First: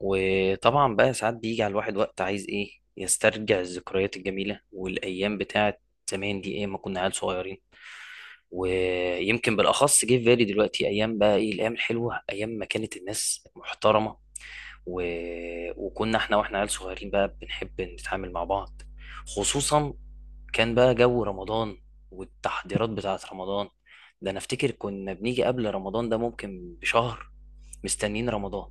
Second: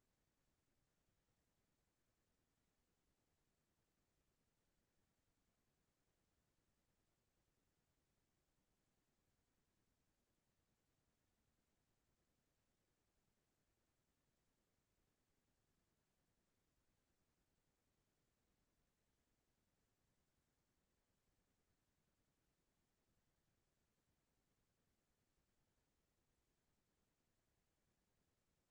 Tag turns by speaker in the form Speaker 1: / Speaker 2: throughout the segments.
Speaker 1: وطبعا بقى ساعات بيجي على الواحد وقت عايز ايه يسترجع الذكريات الجميلة والايام بتاعت زمان دي ايه؟ ما كنا عيال صغيرين، ويمكن بالاخص جه في بالي دلوقتي ايام، بقى ايه الايام الحلوة؟ ايام ما كانت الناس محترمة و... وكنا احنا واحنا عيال صغيرين بقى بنحب نتعامل مع بعض، خصوصا كان بقى جو رمضان والتحضيرات بتاعت رمضان. ده انا افتكر كنا بنيجي قبل رمضان ده ممكن بشهر مستنيين رمضان.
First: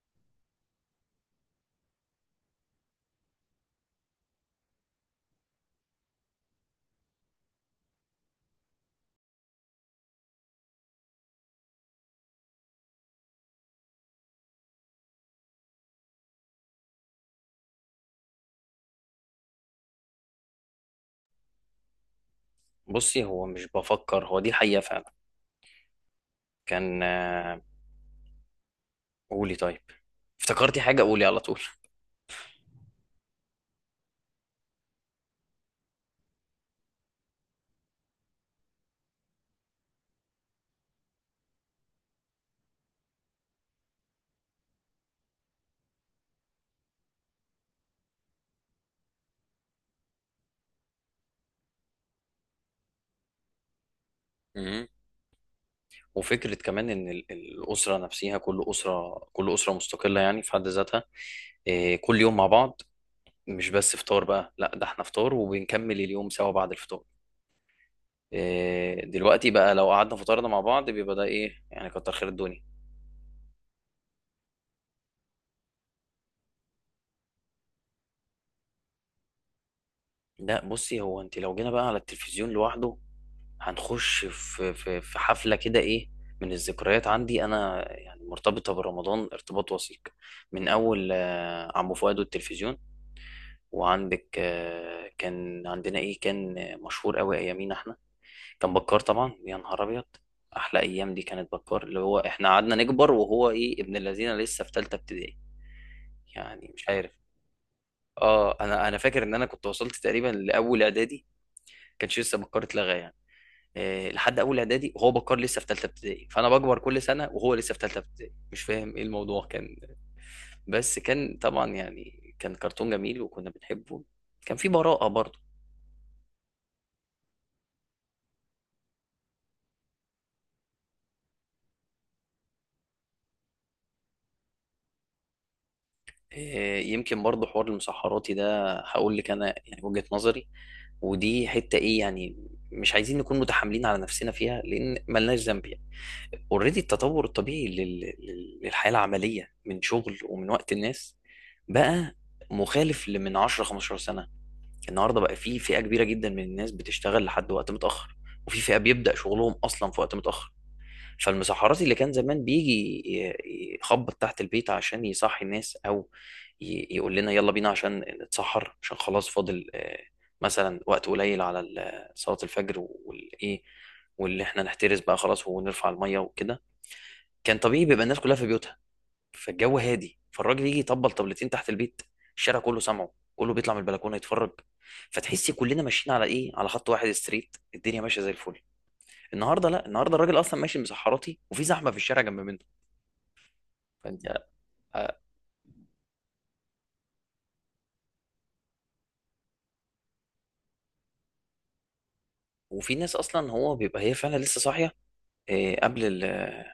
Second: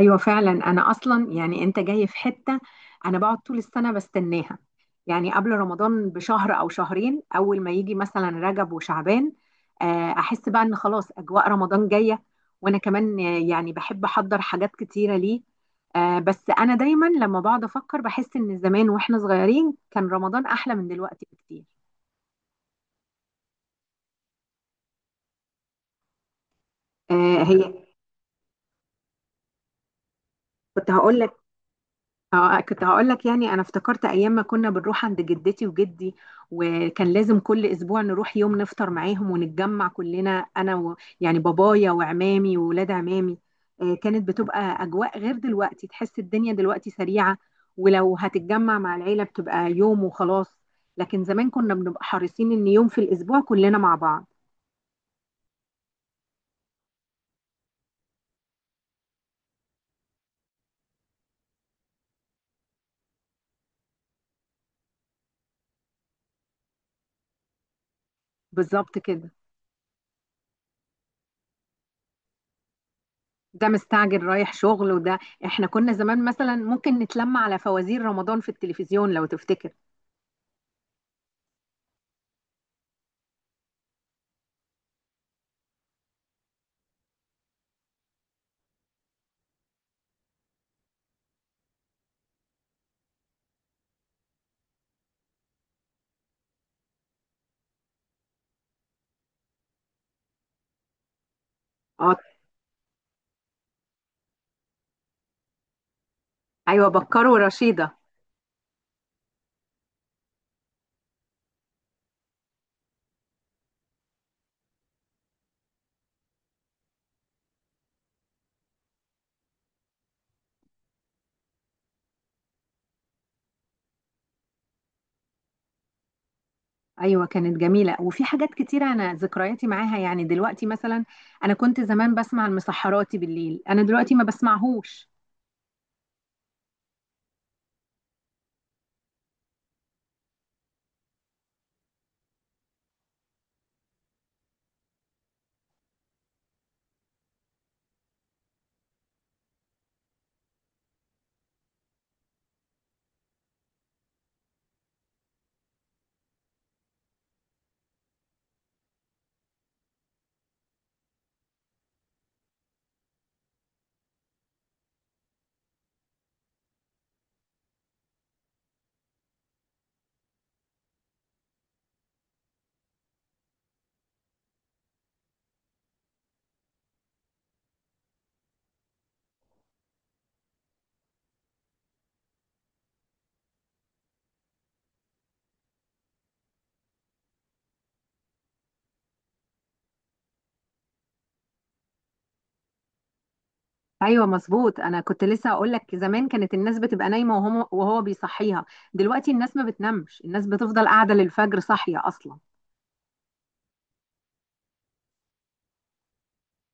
Speaker 2: ايوه فعلا. انا اصلا يعني انت جاي في حته، انا بقعد طول السنه بستناها. يعني قبل رمضان بشهر او شهرين اول ما يجي مثلا رجب وشعبان، احس بقى ان خلاص اجواء رمضان جايه. وانا كمان يعني بحب احضر حاجات كتيره ليه. بس انا دايما لما بقعد افكر بحس ان زمان واحنا صغيرين كان رمضان احلى من دلوقتي بكتير.
Speaker 1: بصي، هو مش بفكر، هو دي حقيقة فعلا. كان
Speaker 2: آه، هي.
Speaker 1: قولي طيب، افتكرتي
Speaker 2: كنت
Speaker 1: حاجة
Speaker 2: هقول،
Speaker 1: قولي على طول.
Speaker 2: اه كنت هقول لك يعني انا افتكرت ايام ما كنا بنروح عند جدتي وجدي، وكان لازم كل اسبوع نروح يوم نفطر معاهم ونتجمع كلنا انا و يعني بابايا وعمامي وولاد عمامي. كانت بتبقى اجواء غير دلوقتي، تحس الدنيا دلوقتي سريعة، ولو هتتجمع مع العيلة بتبقى يوم وخلاص. لكن زمان كنا بنبقى حريصين ان يوم في الاسبوع كلنا مع بعض.
Speaker 1: مم. وفكرة كمان إن الأسرة نفسها، كل أسرة، كل أسرة مستقلة يعني في حد ذاتها. إيه، كل يوم مع بعض، مش بس فطار بقى، لا ده احنا فطار وبنكمل اليوم سوا بعد الفطار.
Speaker 2: بالظبط
Speaker 1: إيه،
Speaker 2: كده.
Speaker 1: دلوقتي بقى لو قعدنا فطرنا مع بعض بيبقى ده إيه يعني، كتر خير الدنيا.
Speaker 2: ده مستعجل رايح شغل وده، احنا كنا زمان مثلا ممكن نتلم على فوازير رمضان في التلفزيون لو تفتكر.
Speaker 1: لا بصي، هو أنت لو جينا بقى على التلفزيون لوحده هنخش في حفلة كده. إيه، من الذكريات عندي أنا يعني مرتبطة برمضان ارتباط وثيق، من أول عمو فؤاد والتلفزيون. وعندك كان عندنا إيه، كان مشهور أوي أيامينا إحنا كان بكار، طبعا يا نهار أبيض، أحلى أيام دي كانت بكار، اللي
Speaker 2: اه
Speaker 1: هو إحنا قعدنا نكبر وهو إيه ابن الذين لسه في تالتة ابتدائي. يعني
Speaker 2: ايوه
Speaker 1: مش عارف،
Speaker 2: بكر ورشيدة.
Speaker 1: آه أنا فاكر إن أنا كنت وصلت تقريبا لأول إعدادي، كانش لسه بكار اتلغى يعني. آه، لحد اول اعدادي وهو بكار لسه في ثالثه ابتدائي، فانا بكبر كل سنه وهو لسه في ثالثه ابتدائي، مش فاهم ايه الموضوع كان. بس كان طبعا يعني كان كرتون جميل وكنا بنحبه، كان في براءة برضه.
Speaker 2: ايوه كانت جميلة وفي حاجات كتيرة انا ذكرياتي معاها. يعني دلوقتي مثلا انا كنت زمان بسمع المسحراتي بالليل، انا دلوقتي ما بسمعهوش.
Speaker 1: آه، يمكن برضه حوار المسحراتي ده هقول لك انا يعني وجهة نظري، ودي حتة ايه يعني، مش عايزين نكون متحاملين على نفسنا فيها لان ملناش ذنب يعني. اوريدي التطور الطبيعي للحياة العملية من شغل ومن وقت الناس بقى مخالف لمن 10 15 سنة. النهارده بقى في فئه كبيره جدا من الناس بتشتغل لحد وقت متاخر، وفي فئه بيبدا شغلهم اصلا في وقت متاخر. فالمسحراتي اللي كان زمان بيجي يخبط تحت البيت عشان يصحي الناس، او يقول لنا يلا بينا عشان نتسحر، عشان خلاص فاضل مثلا وقت قليل على صلاه الفجر والايه، واللي احنا نحترس بقى خلاص ونرفع الميه وكده، كان طبيعي بيبقى الناس كلها في بيوتها، فالجو هادي، فالراجل يجي يطبل طبلتين تحت البيت، الشارع كله سامعه، كله بيطلع من البلكونه يتفرج، فتحس كلنا ماشيين على ايه، على خط واحد ستريت، الدنيا ماشيه زي الفل. النهارده لا، النهارده الراجل اصلا ماشي مسحراتي وفي زحمه في الشارع جنب منه. فانت،
Speaker 2: ايوه مظبوط. انا
Speaker 1: آه،
Speaker 2: كنت لسه هقول لك زمان كانت الناس بتبقى نايمة وهو بيصحيها، دلوقتي الناس ما بتنامش، الناس بتفضل قاعدة للفجر صاحية اصلا.
Speaker 1: وفي ناس اصلا هو بيبقى هي فعلا لسه صاحيه، آه، قبل ال-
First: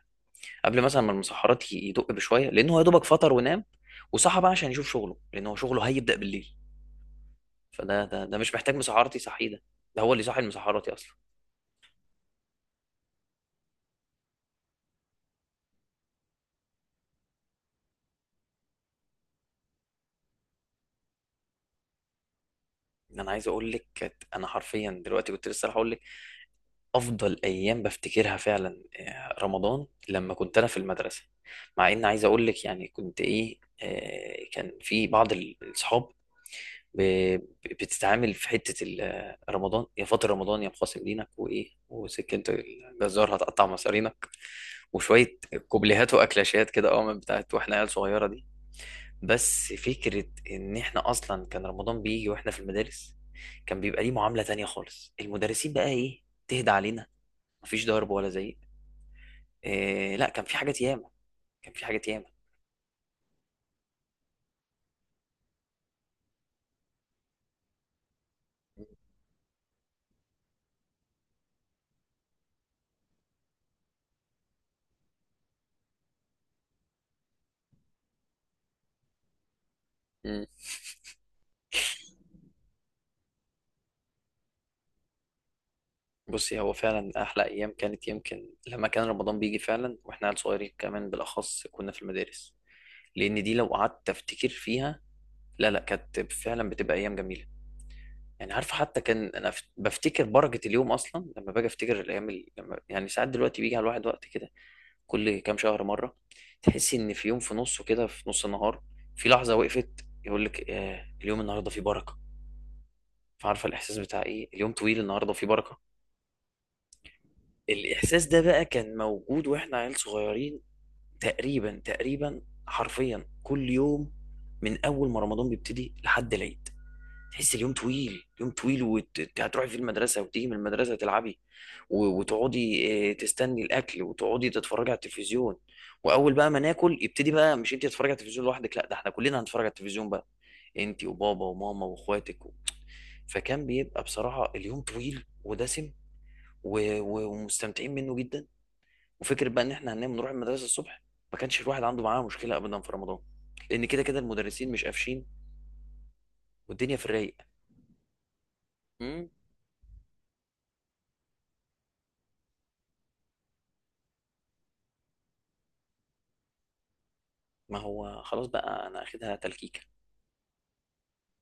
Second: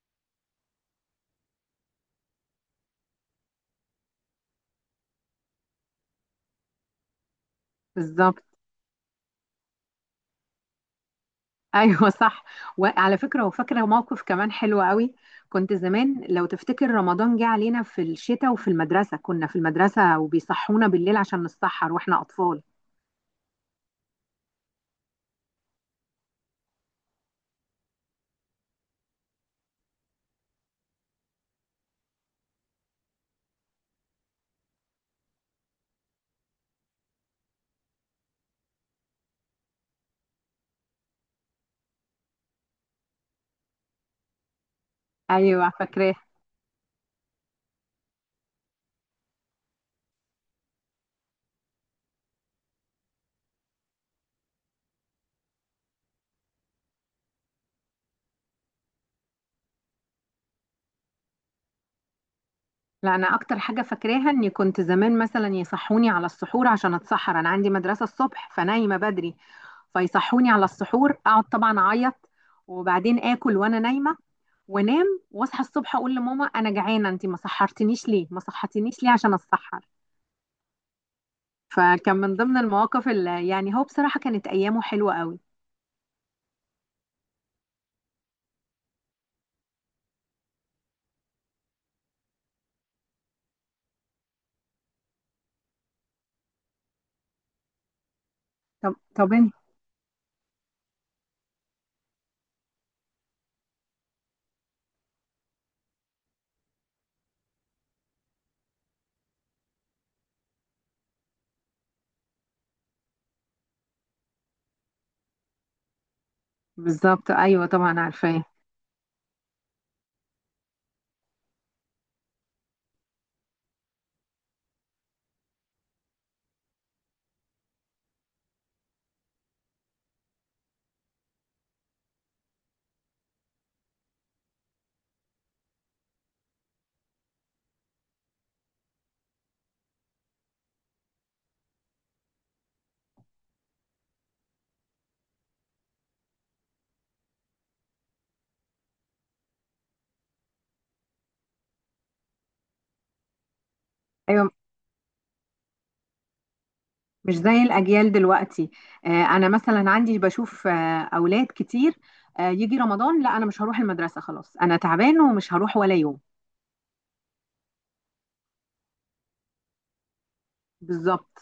Speaker 1: قبل مثلا ما المسحرات يدق بشويه لان هو يا دوبك فطر ونام، وصحى بقى عشان يشوف شغله لان هو شغله هيبدا بالليل. فده ده ده
Speaker 2: بالظبط.
Speaker 1: مش محتاج مسحراتي صحيه ده، ده هو اللي صاحي المسحراتي اصلا.
Speaker 2: ايوه صح. وعلى فكره وفاكره موقف كمان حلو قوي. كنت زمان لو تفتكر رمضان جه علينا في الشتاء وفي المدرسه، كنا في المدرسه وبيصحونا بالليل عشان نتسحر واحنا اطفال.
Speaker 1: ان انا عايز اقول لك انا حرفيا دلوقتي كنت لسه هقول لك افضل ايام بفتكرها فعلا، آه، رمضان لما كنت انا في المدرسه. مع ان عايز اقول لك يعني كنت ايه، آه، كان في بعض الاصحاب بتتعامل في حته آه، رمضان يا فاطر، رمضان يا مقاسم دينك، وايه وسكه الجزار هتقطع مصارينك وشويه
Speaker 2: ايوه
Speaker 1: كوبليهات
Speaker 2: فاكراه.
Speaker 1: واكلاشات كده، اه من بتاعت واحنا عيال صغيره دي. بس فكرة إن إحنا أصلا كان رمضان بيجي وإحنا في المدارس، كان بيبقى ليه معاملة تانية خالص، المدرسين بقى إيه تهدى علينا، مفيش ضرب ولا زعيق، إيه، لا كان في حاجات ياما، كان في حاجات ياما.
Speaker 2: لا انا اكتر حاجه فاكراها اني كنت زمان مثلا يصحوني على السحور عشان اتسحر، انا عندي مدرسه الصبح فنايمه بدري، فيصحوني على السحور اقعد طبعا اعيط، وبعدين اكل وانا نايمه وانام، واصحى الصبح اقول لماما انا جعانه انت ما سحرتنيش ليه، ما صحتنيش ليه عشان اتسحر.
Speaker 1: مم.
Speaker 2: فكان من ضمن المواقف اللي يعني هو بصراحة كانت أيامه حلوة قوي.
Speaker 1: بصي، هو فعلا أحلى أيام كانت يمكن لما كان رمضان بيجي فعلا وإحنا عيال صغيرين، كمان بالأخص كنا في المدارس، لأن دي لو قعدت أفتكر فيها، لا لا كانت فعلا بتبقى أيام جميلة. يعني عارف
Speaker 2: طب
Speaker 1: حتى كان
Speaker 2: طب
Speaker 1: انا
Speaker 2: انت.
Speaker 1: بفتكر بركه اليوم اصلا لما باجي افتكر الايام لما يعني ساعات دلوقتي بيجي على الواحد وقت كده كل كام شهر مره، تحس ان في يوم في نصه كده، في نص النهار، في لحظه وقفت، يقول لك آه اليوم النهارده فيه بركه. فعارفه الاحساس بتاع ايه، اليوم طويل النهارده فيه بركه؟
Speaker 2: بالظبط أيوة طبعا
Speaker 1: الاحساس ده
Speaker 2: عارفاه.
Speaker 1: بقى كان موجود واحنا عيال صغيرين، تقريبا حرفيا كل يوم من اول ما رمضان بيبتدي لحد العيد، تحس اليوم طويل، يوم طويل، وهتروحي في المدرسة وتيجي من المدرسة تلعبي وتقعدي، آه، تستني الأكل وتقعدي تتفرجي على التلفزيون، وأول بقى ما ناكل يبتدي بقى، مش أنت تتفرجي على التلفزيون لوحدك، لا ده احنا كلنا هنتفرج على التلفزيون بقى، أنت وبابا وماما وإخواتك فكان بيبقى بصراحة اليوم طويل ودسم، ومستمتعين منه جدا. وفكرة بقى إن احنا هننام نروح المدرسة الصبح، ما كانش الواحد عنده معاه مشكلة أبدا في رمضان، لأن كده كده
Speaker 2: أيوة
Speaker 1: المدرسين مش قافشين والدنيا في الرايق.
Speaker 2: مش زي الأجيال دلوقتي. آه أنا مثلا عندي بشوف آه أولاد كتير، آه يجي رمضان لا أنا مش هروح المدرسة خلاص أنا تعبان ومش هروح ولا يوم.
Speaker 1: ما هو خلاص بقى انا اخدها تلكيكه.
Speaker 2: بالظبط.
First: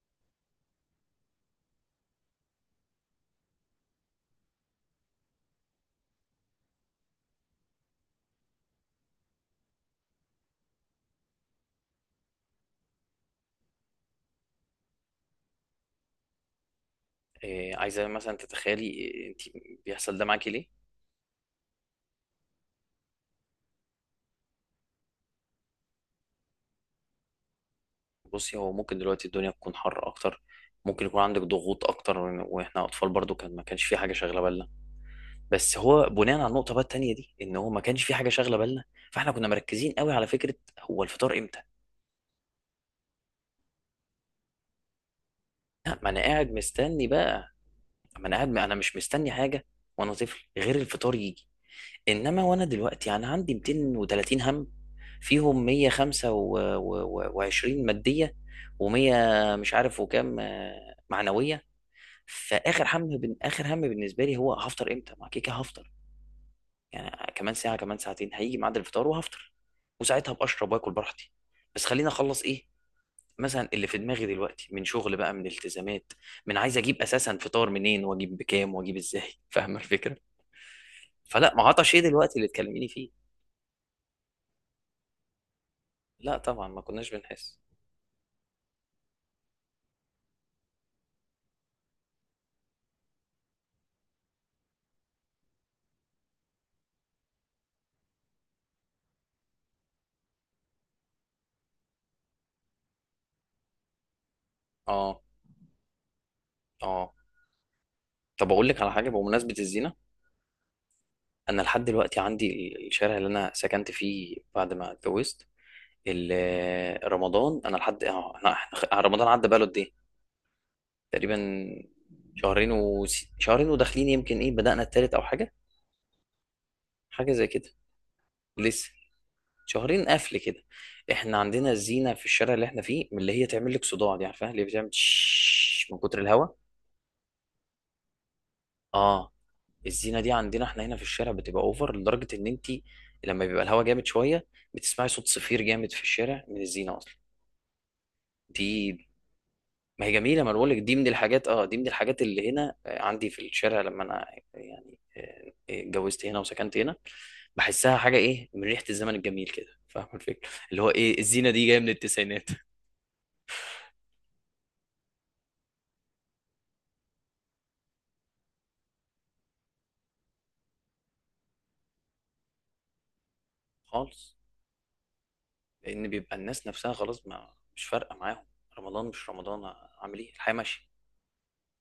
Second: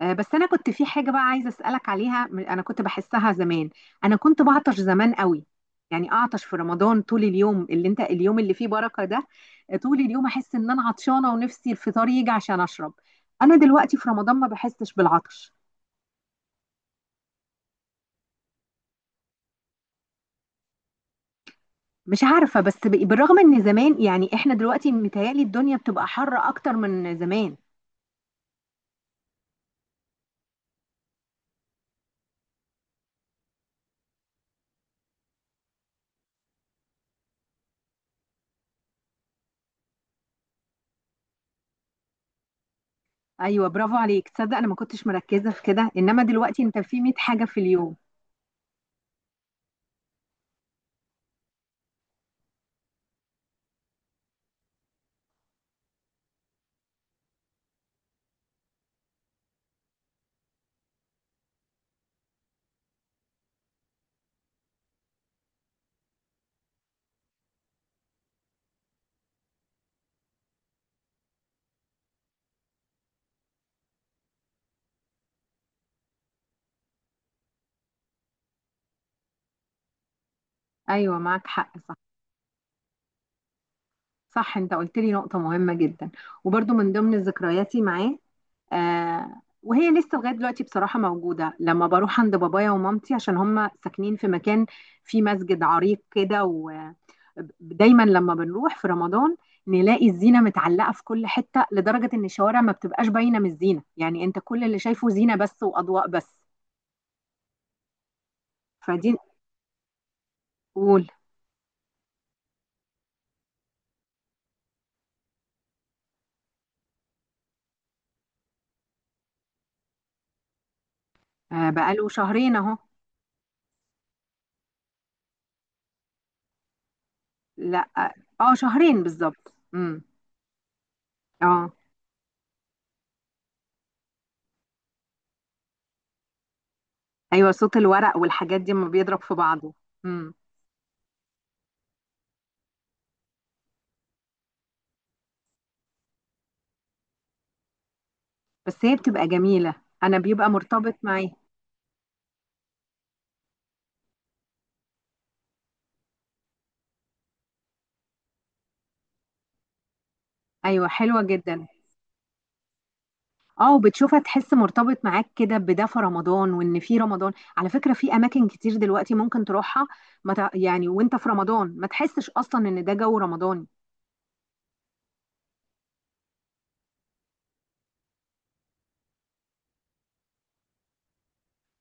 Speaker 2: بس انا كنت في حاجه بقى عايزه اسالك عليها، انا كنت بحسها زمان. انا كنت بعطش زمان قوي، يعني اعطش في رمضان طول اليوم اللي انت اليوم اللي فيه بركه ده. طول اليوم احس ان انا عطشانه ونفسي الفطار يجي عشان اشرب. انا دلوقتي في رمضان ما بحسش بالعطش.
Speaker 1: إيه عايزه مثلا تتخيلي إيه انت، بيحصل ده معاكي ليه؟
Speaker 2: مش عارفه، بس بالرغم ان زمان يعني احنا دلوقتي متهيألي الدنيا بتبقى حر اكتر من زمان.
Speaker 1: بصي، هو ممكن دلوقتي الدنيا تكون حر اكتر، ممكن يكون عندك ضغوط اكتر، واحنا اطفال برضو كان ما كانش في حاجه شاغله بالنا. بس هو بناء على النقطه بقى التانيه دي، ان هو ما كانش في حاجه شاغله بالنا، فاحنا كنا مركزين قوي على فكره هو الفطار امتى.
Speaker 2: ايوه برافو عليك. تصدق انا ما كنتش مركزه في كده،
Speaker 1: لا، ما انا
Speaker 2: انما
Speaker 1: قاعد
Speaker 2: دلوقتي انت في
Speaker 1: مستني
Speaker 2: 100 حاجه
Speaker 1: بقى،
Speaker 2: في اليوم.
Speaker 1: ما انا قاعد، انا مش مستني حاجه وانا طفل غير الفطار يجي. انما وانا دلوقتي انا عندي 230 هم، فيهم 125 ماديه و100 مش عارف وكام، معنويه. فاخر هم اخر هم بالنسبه لي هو هفطر امتى، ما كيكه هفطر يعني كمان ساعه كمان ساعتين هيجي ميعاد الفطار وهفطر، وساعتها ابقى اشرب واكل براحتي، بس خليني اخلص ايه مثلا اللي في دماغي دلوقتي من شغل بقى، من التزامات، من عايز اجيب اساسا فطار منين واجيب بكام واجيب ازاي فاهمه الفكره.
Speaker 2: ايوه معاك
Speaker 1: فلا ما
Speaker 2: حق.
Speaker 1: عطش ايه دلوقتي اللي تكلميني فيه؟
Speaker 2: صح، انت قلت لي نقطة مهمة جدا.
Speaker 1: لا طبعا
Speaker 2: وبرضو
Speaker 1: ما
Speaker 2: من
Speaker 1: كناش
Speaker 2: ضمن
Speaker 1: بنحس.
Speaker 2: ذكرياتي معاه، آه وهي لسه لغاية دلوقتي بصراحة موجودة، لما بروح عند بابايا ومامتي عشان هم ساكنين في مكان فيه مسجد عريق كده، ودايما لما بنروح في رمضان نلاقي الزينة متعلقة في كل حتة، لدرجة ان الشوارع ما بتبقاش باينة من الزينة، يعني انت كل اللي شايفه
Speaker 1: اه.
Speaker 2: زينة بس وأضواء بس.
Speaker 1: اه. طب اقول لك على حاجه
Speaker 2: فدي.
Speaker 1: بمناسبه الزينه،
Speaker 2: قول.
Speaker 1: انا لحد دلوقتي عندي الشارع اللي انا سكنت فيه بعد ما اتجوزت، رمضان انا لحد آه، رمضان عدى بقاله قد ايه؟ تقريبا
Speaker 2: آه بقاله شهرين
Speaker 1: شهرين
Speaker 2: اهو.
Speaker 1: و شهرين وداخلين، يمكن ايه بدأنا التالت او حاجه، حاجه زي كده.
Speaker 2: لا اه، آه،
Speaker 1: لسه
Speaker 2: شهرين بالظبط، امم.
Speaker 1: شهرين قفل كده. احنا عندنا
Speaker 2: اه
Speaker 1: الزينه في الشارع اللي احنا فيه من اللي هي تعمل لك صداع دي، عارفاها اللي بتعمل تش من كتر الهواء؟
Speaker 2: ايوه صوت الورق والحاجات دي لما بيضرب
Speaker 1: اه،
Speaker 2: في بعضه.
Speaker 1: الزينه دي
Speaker 2: امم.
Speaker 1: عندنا احنا هنا في الشارع بتبقى اوفر، لدرجه ان انت لما بيبقى الهوا جامد شويه، بتسمعي صوت صفير جامد في الشارع من الزينه اصلا دي.
Speaker 2: بس هي بتبقى جميله.
Speaker 1: ما هي
Speaker 2: انا
Speaker 1: جميله، ما
Speaker 2: بيبقى
Speaker 1: أنا بقول لك
Speaker 2: مرتبط
Speaker 1: دي من
Speaker 2: معايا.
Speaker 1: الحاجات، اه دي من الحاجات اللي هنا، آه، عندي في الشارع لما انا يعني، اتجوزت هنا وسكنت هنا، بحسها حاجه ايه من ريحه الزمن الجميل كده، فاهم الفكره اللي
Speaker 2: ايوه
Speaker 1: هو ايه،
Speaker 2: حلوه
Speaker 1: الزينه
Speaker 2: جدا.
Speaker 1: دي جايه من التسعينات.
Speaker 2: اه وبتشوفها تحس مرتبط معاك كده بده في رمضان. وان في رمضان على فكره في اماكن كتير دلوقتي ممكن تروحها ما تع- يعني وانت في رمضان ما تحسش اصلا ان ده جو رمضاني.
Speaker 1: خالص، لان بيبقى الناس نفسها خلاص ما مش فارقه معاهم، رمضان مش رمضان، اعمل ايه، الحياه ماشيه.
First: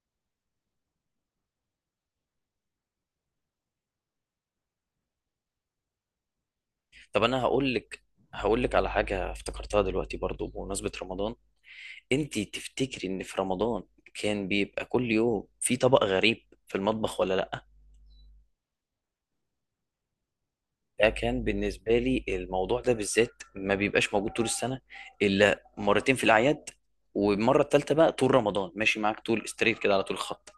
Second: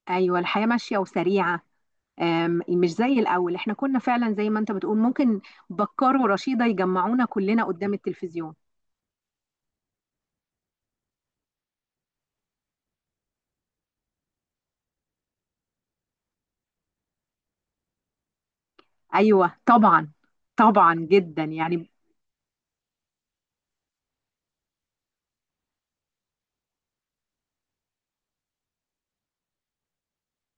Speaker 2: ايوه الحياه ماشيه وسريعه. مش زي الاول، احنا كنا فعلا زي ما انت بتقول ممكن بكار ورشيده
Speaker 1: طب
Speaker 2: يجمعونا
Speaker 1: انا
Speaker 2: كلنا
Speaker 1: هقول
Speaker 2: قدام
Speaker 1: لك،
Speaker 2: التلفزيون.
Speaker 1: هقول لك على حاجه افتكرتها دلوقتي برضو بمناسبه رمضان، انت تفتكري ان في رمضان كان بيبقى كل يوم في طبق غريب في المطبخ ولا لا؟
Speaker 2: ايوه طبعا. طبعا
Speaker 1: ده كان
Speaker 2: جدا يعني.
Speaker 1: بالنسبه لي الموضوع ده بالذات ما بيبقاش موجود طول السنه الا مرتين في الاعياد، والمره الثالثه بقى طول رمضان ماشي معاك طول ستريت كده على طول خط.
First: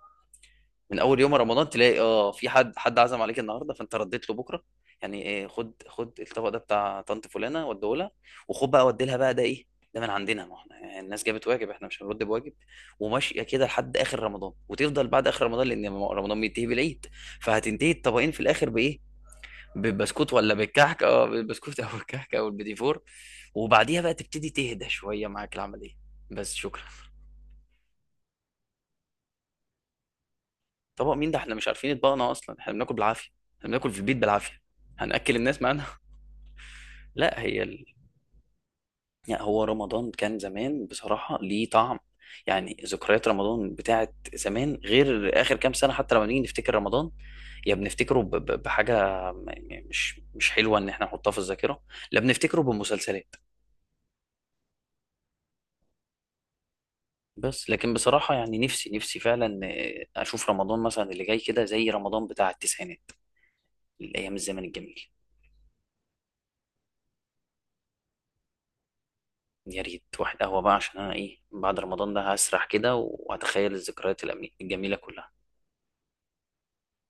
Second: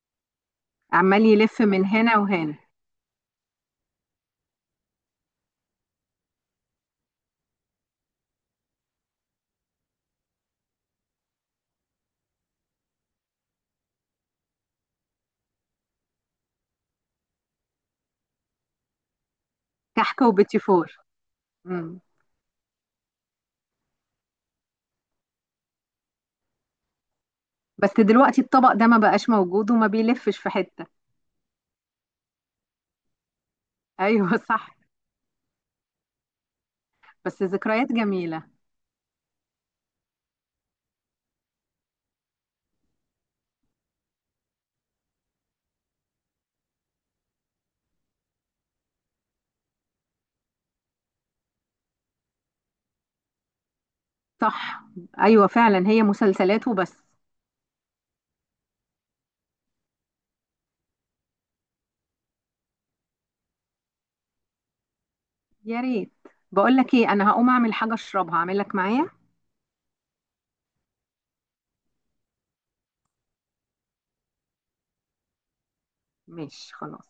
Speaker 1: من اول
Speaker 2: عمال
Speaker 1: يوم
Speaker 2: يلف
Speaker 1: رمضان
Speaker 2: من
Speaker 1: تلاقي
Speaker 2: هنا
Speaker 1: اه في
Speaker 2: وهنا.
Speaker 1: حد، حد عزم عليك النهارده فانت رديت له بكره، يعني ايه، خد، خد الطبق ده بتاع طنط فلانه وديه لها، وخد بقى ودي لها بقى ده ايه، ده من عندنا ما احنا يعني الناس جابت واجب احنا مش هنرد بواجب، وماشيه كده لحد اخر رمضان، وتفضل بعد اخر رمضان لان رمضان بينتهي بالعيد، فهتنتهي الطبقين في الاخر بايه،
Speaker 2: كحك
Speaker 1: بالبسكوت ولا
Speaker 2: وبيتي فور.
Speaker 1: بالكحك؟ اه بالبسكوت او
Speaker 2: مم.
Speaker 1: الكحك او البيدي فور. وبعديها بقى تبتدي تهدى شويه معاك العمليه، بس شكرا.
Speaker 2: بس دلوقتي الطبق ده ما بقاش موجود وما بيلفش في حتة.
Speaker 1: طبق مين ده، احنا مش عارفين يطبقنا اصلا، احنا بناكل بالعافيه، احنا بناكل في البيت
Speaker 2: ايوه
Speaker 1: بالعافيه،
Speaker 2: صح.
Speaker 1: هنأكل الناس معانا؟ لا
Speaker 2: بس
Speaker 1: هي ال...
Speaker 2: ذكريات جميلة.
Speaker 1: يعني هو رمضان كان زمان بصراحه ليه طعم، يعني ذكريات رمضان بتاعت زمان غير اخر كام سنه، حتى لما نيجي نفتكر رمضان، يا بنفتكره بحاجه مش حلوه ان احنا نحطها في الذاكره، لا بنفتكره بمسلسلات.
Speaker 2: صح. ايوه فعلا هي مسلسلات وبس.
Speaker 1: بس لكن بصراحه يعني نفسي فعلا، آه، اشوف رمضان مثلا اللي جاي كده زي رمضان بتاع التسعينات، الايام الزمن الجميل.
Speaker 2: يا ريت. بقول لك ايه، انا هقوم اعمل حاجة اشربها، اعمل لك معايا؟
Speaker 1: يا ريت واحد قهوة بقى عشان أنا إيه بعد رمضان ده هسرح كده وهتخيل الذكريات الجميلة كلها.
Speaker 2: ماشي خلاص.